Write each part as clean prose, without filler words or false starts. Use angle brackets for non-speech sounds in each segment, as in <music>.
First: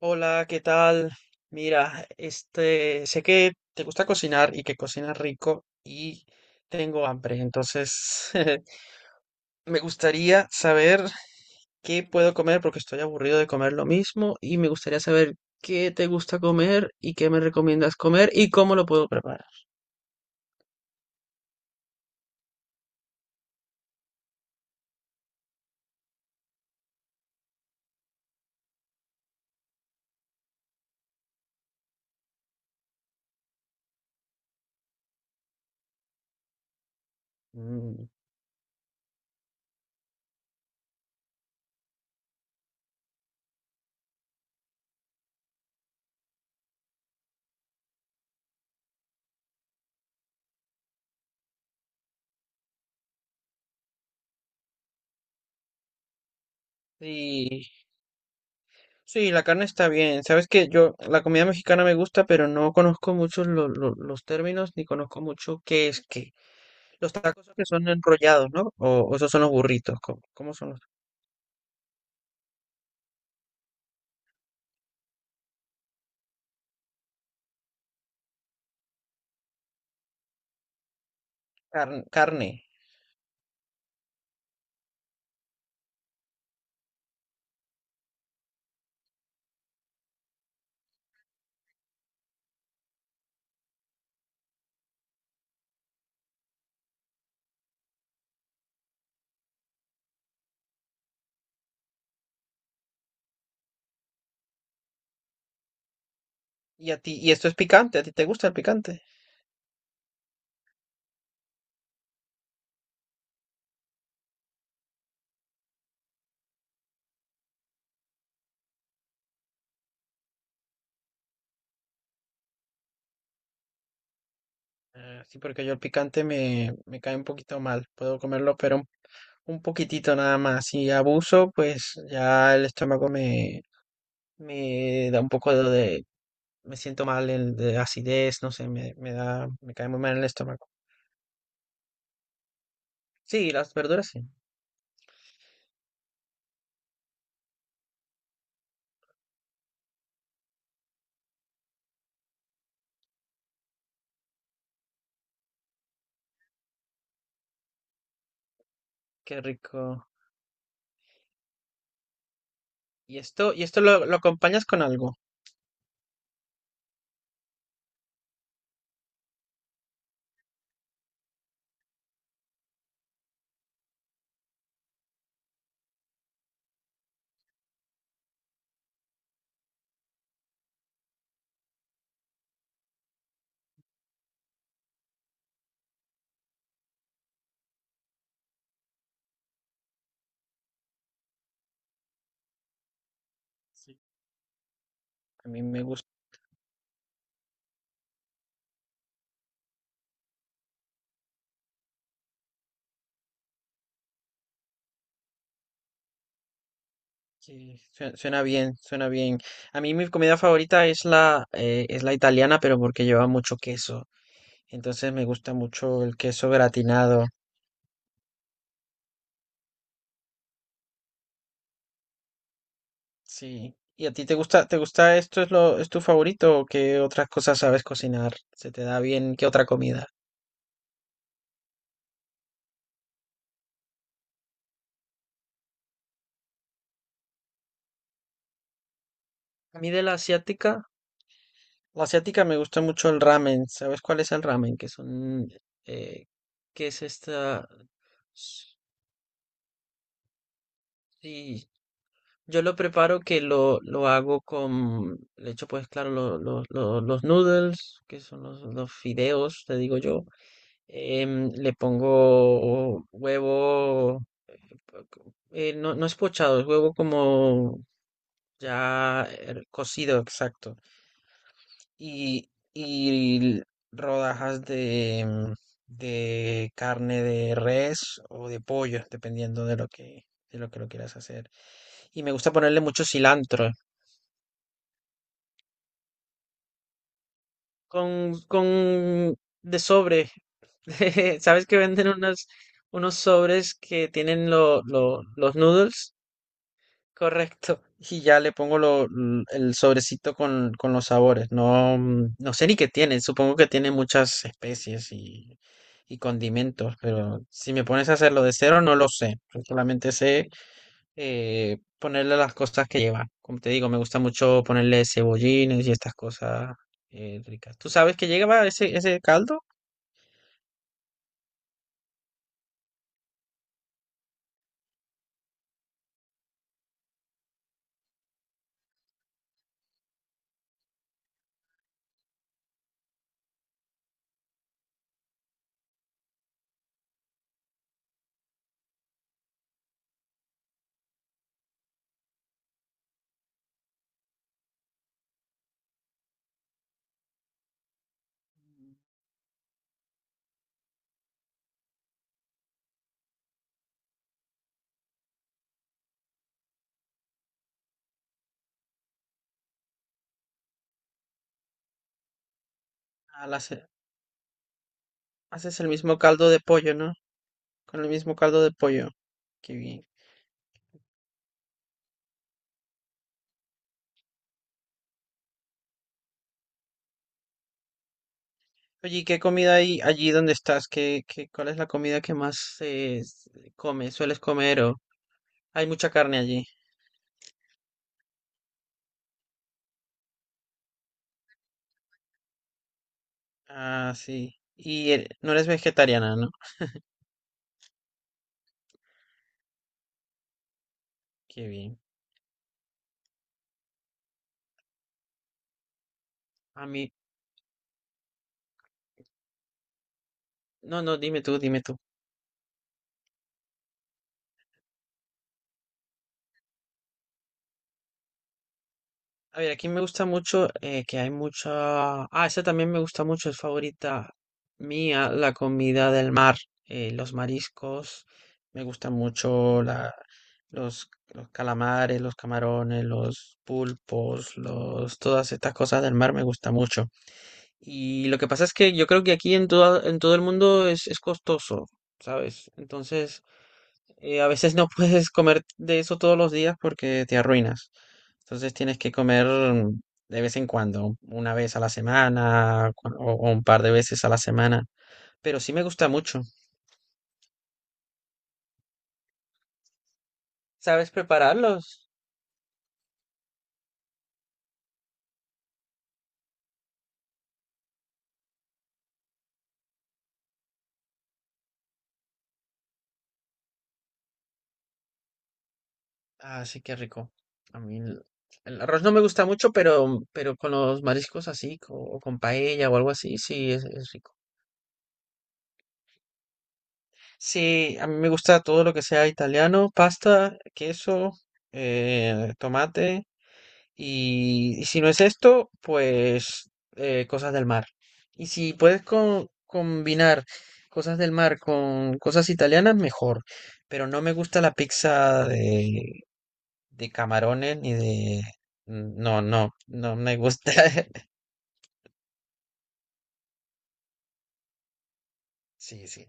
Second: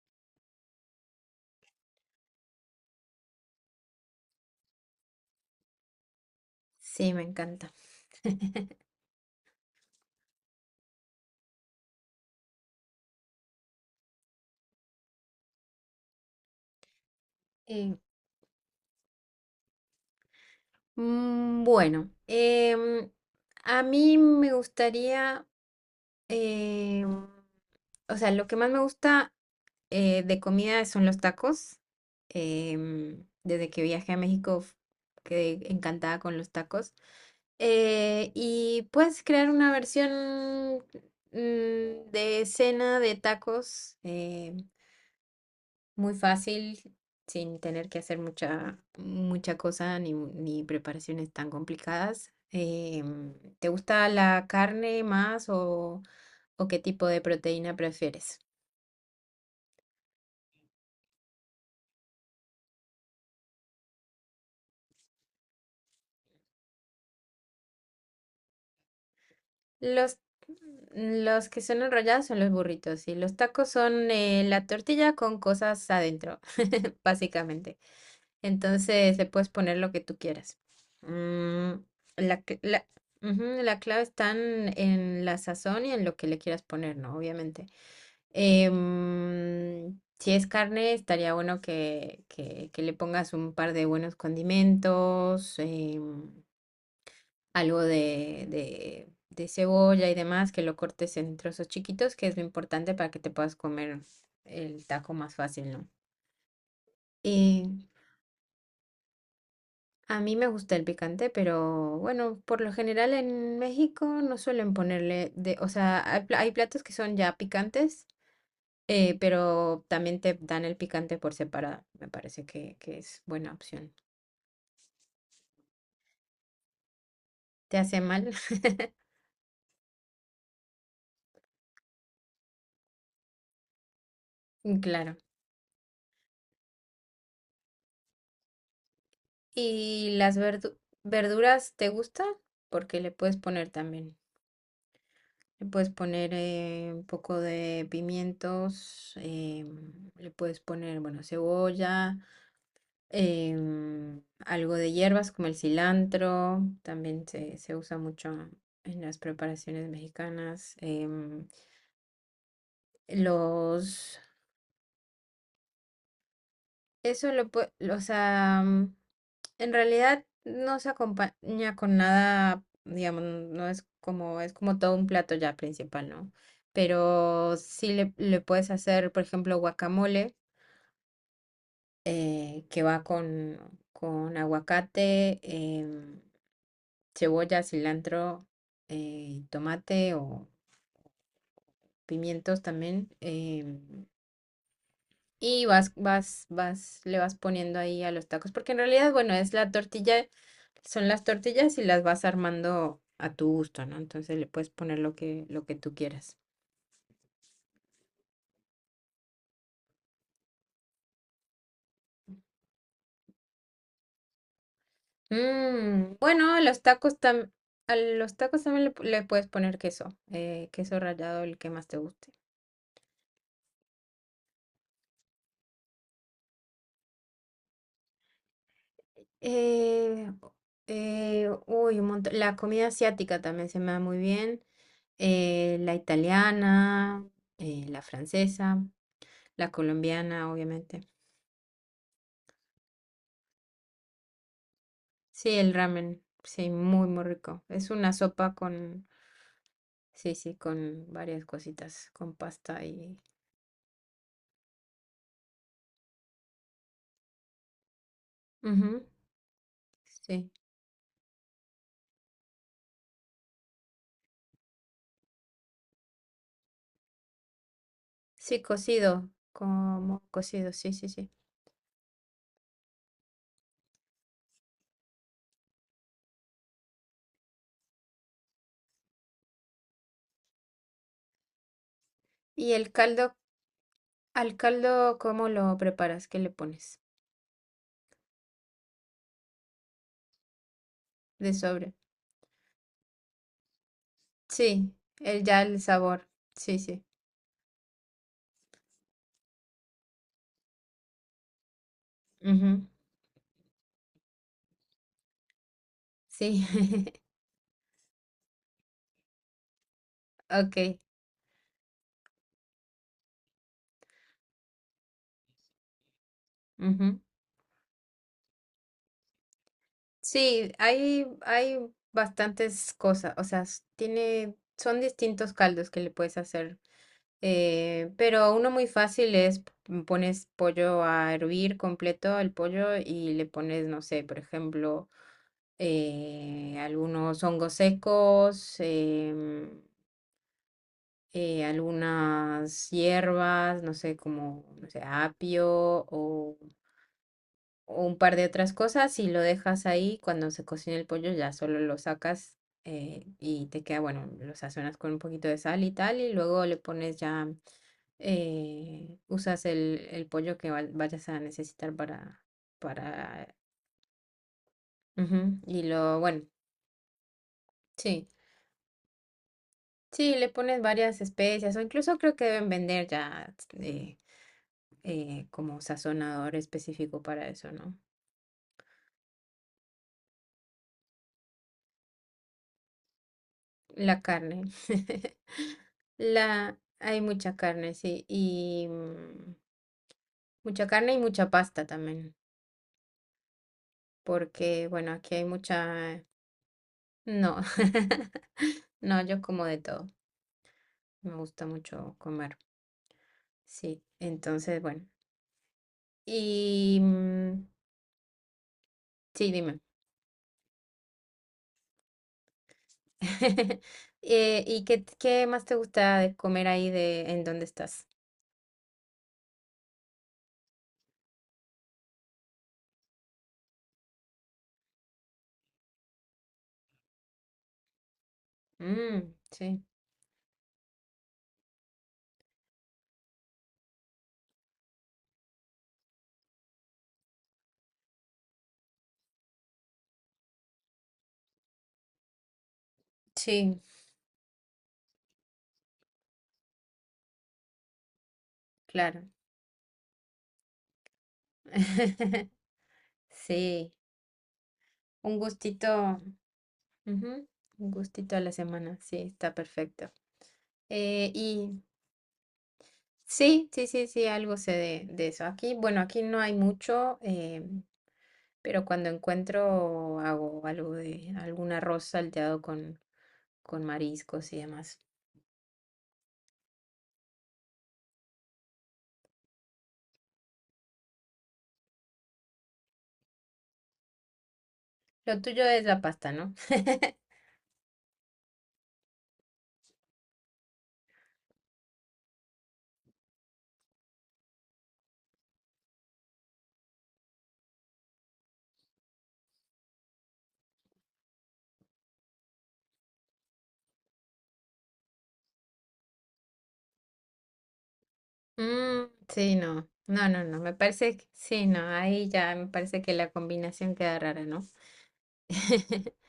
Hola, ¿qué tal? Mira, este, sé que te gusta cocinar y que cocinas rico y tengo Sí, me hambre, encanta. entonces <laughs> me gustaría saber qué puedo comer porque estoy aburrido de comer lo mismo y me gustaría saber qué te gusta comer y qué me recomiendas Eh, comer y cómo lo puedo preparar. mm, bueno, em, a mí me gustaría, em, o sea, lo que más me gusta de comida son los tacos. Desde que viajé a México quedé encantada con los tacos. Mm. Y puedes crear una versión de cena de tacos. Muy fácil, sin tener que hacer mucha cosa ni preparaciones tan complicadas. ¿Te gusta la carne más o qué tipo de Sí, proteína prefieres? sí, la carne está bien. Sabes que yo, la comida mexicana me gusta, pero no conozco mucho los términos ni conozco mucho qué es qué. Los tacos que son enrollados, ¿no? O esos son los burritos. Los, ¿Cómo, cómo son los? los que son enrollados son los burritos y los tacos son la tortilla con cosas adentro, <laughs> básicamente. Entonces le puedes poner lo que tú quieras. Mm, la, Carne. cl- la, la clave está en la sazón y en lo que le quieras poner, ¿no? Obviamente. Si es carne, estaría bueno que le pongas un par de buenos condimentos, algo de cebolla y demás, que lo cortes en trozos chiquitos, que es lo importante para que te puedas comer el taco más fácil, ¿no? Y a ti, y esto es Eh, picante, ¿a ti te gusta el picante? a mí me gusta el picante, pero bueno, por lo general en México no suelen ponerle o sea, hay platos que son ya picantes. Pero también te dan el picante por separado. Me parece que es buena opción. Ah, sí, porque yo el picante me, me cae un poquito ¿Te mal. hace Puedo mal? comerlo, pero <laughs> un poquitito nada más. Si abuso, pues ya el estómago me, me Claro. da un poco de, me siento mal el, de acidez, no sé, me da, me cae muy ¿Y mal el las estómago. verdu- Verduras te gusta? Porque le puedes Sí, poner las verduras también. sí. Le puedes poner un poco de pimientos, le puedes poner, bueno, cebolla, algo de hierbas como el cilantro, también se usa mucho en las Qué preparaciones rico. mexicanas. Em, Y esto lo los acompañas con algo. Eso lo puede, o sea, en realidad no se acompaña con nada, digamos, no es como, es como todo un plato ya principal, ¿no? Pero sí le puedes hacer, por ejemplo, guacamole, que va con aguacate, cebolla, cilantro, tomate o pimientos también. Sí. A mí Y me gusta. Le vas poniendo ahí a los tacos, porque en realidad, bueno, es la tortilla, son las tortillas y las vas armando a tu gusto, ¿no? Entonces le puedes poner lo lo que tú quieras. Sí, suena, suena bien, suena bien. A mí mi comida favorita es la italiana, pero porque lleva mucho queso. Entonces me gusta mucho el Mm, queso bueno, a los tacos gratinado. tam- a los tacos también le puedes poner queso, queso rallado, el que más te guste. Sí. ¿Y a ti te gusta esto es lo, es tu favorito o qué otras cosas sabes cocinar? ¿Se te da bien? ¿Qué otra comida? Eh, un montón. La comida asiática también se me da muy bien. La italiana, la francesa, la A mí de colombiana, obviamente. la asiática me gusta mucho el ramen. ¿Sabes cuál es el ramen? Que son, Sí, el ramen, eh, sí, que es muy rico. esta. Es una sopa con, sí, sí, con varias Sí, cositas, con yo lo pasta preparo y... que lo hago con, le echo pues claro los noodles, que son los Ujú, fideos, te digo yo. sí, Le pongo huevo, no, no es pochado, es huevo como sí, ya cocido, cocido, como cocido, exacto. sí, sí, sí. Y rodajas de, de carne de res o de pollo, dependiendo de lo que lo quieras hacer. Y me gusta ¿Y ponerle el mucho caldo, cilantro. al caldo, cómo lo preparas? ¿Qué le pones? Con de sobre. <laughs> De ¿Sabes que sobre. venden unos, unos sobres que tienen Sí, el, los ya el noodles? sabor, sí, sí. Correcto. Y ya le pongo el sobrecito con los sabores. No, mm, no sé ni Ujú, qué tiene. Supongo que tiene muchas especies y sí, condimentos, <laughs> pero si me pones a hacerlo de cero, no lo sé. Solamente sé ok. Ponerle las cosas que lleva. Como te digo, me gusta mucho ponerle cebollines y estas cosas Ujú. Ricas. Tú sabes que lleva ese, ese caldo, Sí, hay bastantes cosas, o sea, tiene, son distintos caldos que le puedes hacer. Pero uno muy fácil es pones pollo a hervir completo el pollo y le pones, no sé, por ejemplo, algunos hongos secos, algunas hierbas, no sé, como, no sé, apio o un par de otras cosas y lo dejas ahí. Cuando se cocina el pollo ya solo lo sacas y te queda, bueno, lo sazonas con un poquito de sal y tal y luego le pones ya usas el pollo que vayas a necesitar a para, la ce- ujú, haces y el mismo lo, bueno, caldo de pollo, ¿no? Con el sí, mismo caldo de pollo. Qué bien. sí, le pones varias especias o incluso creo que deben vender ya eh, como sazonador específico para eso, ¿no? Oye, ¿y qué comida hay allí donde estás? ¿Qué, qué, cuál es la comida que más comes, La sueles carne, comer? O... Hay mucha <laughs> carne allí. la, hay mucha carne, sí, y mucha carne y mucha pasta también, Ah, sí. porque, bueno, Y aquí hay no eres mucha, vegetariana, ¿no? no, <laughs> no, yo como de todo, me gusta Qué mucho bien. comer. Sí, entonces, bueno. A Y mí, mm, sí, dime. no, no, dime tú, dime tú. <laughs> ¿Y qué más te gusta de comer ahí de en dónde estás? A ver, aquí me gusta mucho que hay mucha... Ah, esa también me gusta mucho, es favorita mía, la comida del mar, los mariscos, me gustan Mm, sí, mucho la, los calamares, los camarones, los pulpos, los, todas estas cosas del mar me gusta mucho. Y lo que pasa es que yo creo que aquí en todo el mundo es costoso, ¿sabes? Entonces... sí, a veces no puedes comer de eso todos los días porque te arruinas. Entonces tienes que claro. comer mm, de vez en cuando, una vez a la <laughs> semana o un par de Sí, veces a la semana. un Pero sí me gusta gustito, mucho. ujú, un gustito a la semana, sí, está perfecto. ¿Sabes Eh, y prepararlos? Sí, sí, sí, sí, algo sé de eso. Aquí, bueno, aquí no hay mucho, pero cuando encuentro hago algo de algún arroz salteado con mariscos y demás. Ah, sí, qué rico. A mí el arroz no me gusta mucho, pero con los mariscos así, o con paella o algo así, sí, es rico. Lo tuyo es la pasta, ¿no? <laughs> Sí, a mí me gusta todo lo que sea italiano, pasta, queso, tomate. Y si no es esto, pues cosas del mar. Y si puedes combinar cosas del mar con cosas italianas, mejor. Pero no me gusta la pizza de camarones ni de... No, Sí, no, no, no no, me no, no, gusta. me parece que <laughs> sí, no, ahí ya me parece que la combinación queda rara, ¿no? Sí, <laughs> sí.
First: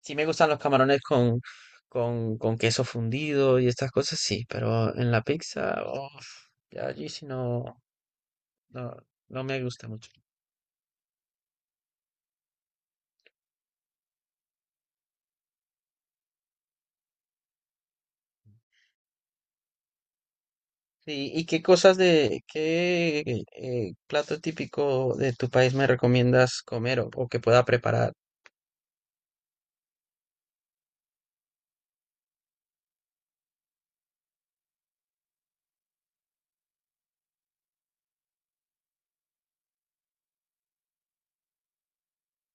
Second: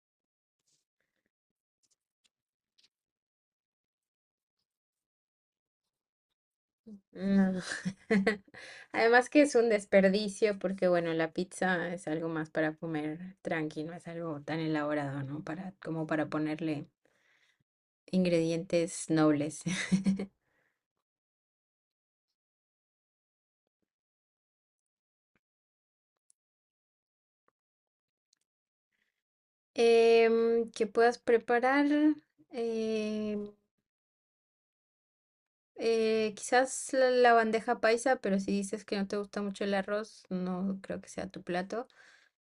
Sí me gustan los camarones con queso fundido y estas cosas, sí. Pero en la pizza, uf, ya allí sí No. no, <laughs> no, Además que no es me un gusta mucho. desperdicio porque, bueno, la pizza es algo más para comer tranqui, no es algo tan elaborado, ¿no? Para, como para ponerle ingredientes nobles. <laughs> Sí, ¿y qué cosas de, qué plato típico de tu país me recomiendas comer o que pueda preparar? Que puedas preparar em, quizás la bandeja paisa, pero si dices que no te gusta mucho el arroz, no creo que sea tu plato.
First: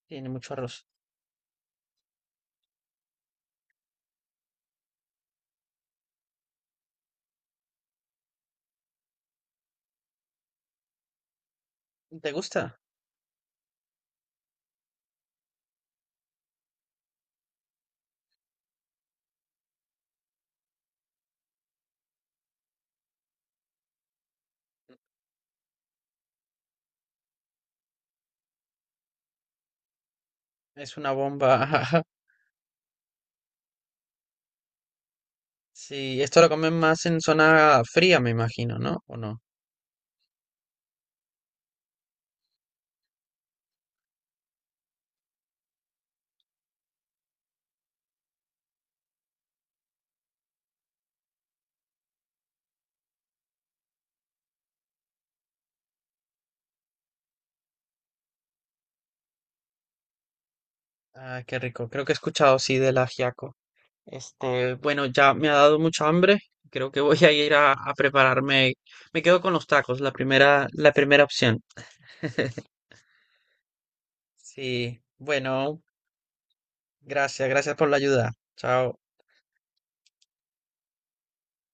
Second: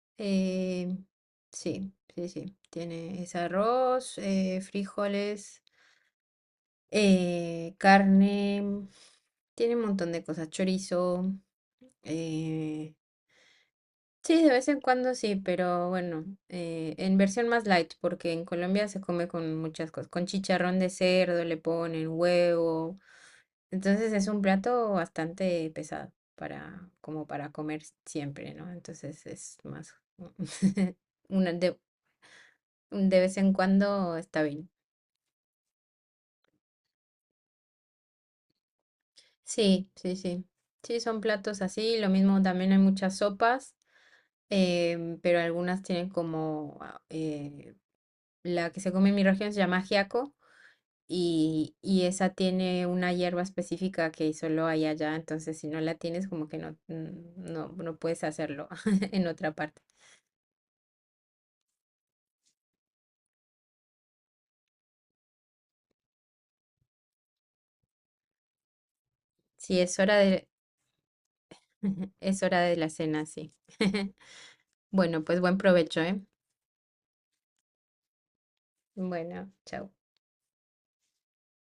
Tiene mucho arroz. Em, sí, sí, sí. Tiene ese arroz, frijoles. Carne, tiene un montón de cosas, chorizo. ¿Te gusta? eh, sí, de vez en cuando sí, pero bueno, en versión más light, porque en Colombia se come con muchas cosas, con chicharrón de cerdo, le ponen huevo. Entonces es un plato bastante pesado para, como para comer siempre, ¿no? Entonces es más, Es <laughs> una una bomba. <laughs> De vez en cuando está bien. Sí, esto lo comen más en zona fría, me imagino, ¿no? ¿O no? Sí, sí, sí. Sí, son platos así. Lo mismo también hay muchas sopas. Pero algunas tienen como, la que se come en mi región se llama ajiaco y esa tiene una hierba específica que solo hay allá, entonces si no la tienes como que no, no, no puedes hacerlo <laughs> en otra parte. Ah, qué rico. Creo que he escuchado, sí, del ajiaco. Este, bueno, ya me ha dado mucha hambre. Creo que voy a ir a prepararme. Me quedo con los Sí, tacos, es hora de, la primera opción. <laughs> es hora de <laughs> la cena, sí. <laughs> Sí, Bueno, pues buen bueno, provecho, ¿eh? gracias, gracias por la ayuda. Chao. Bueno, chao.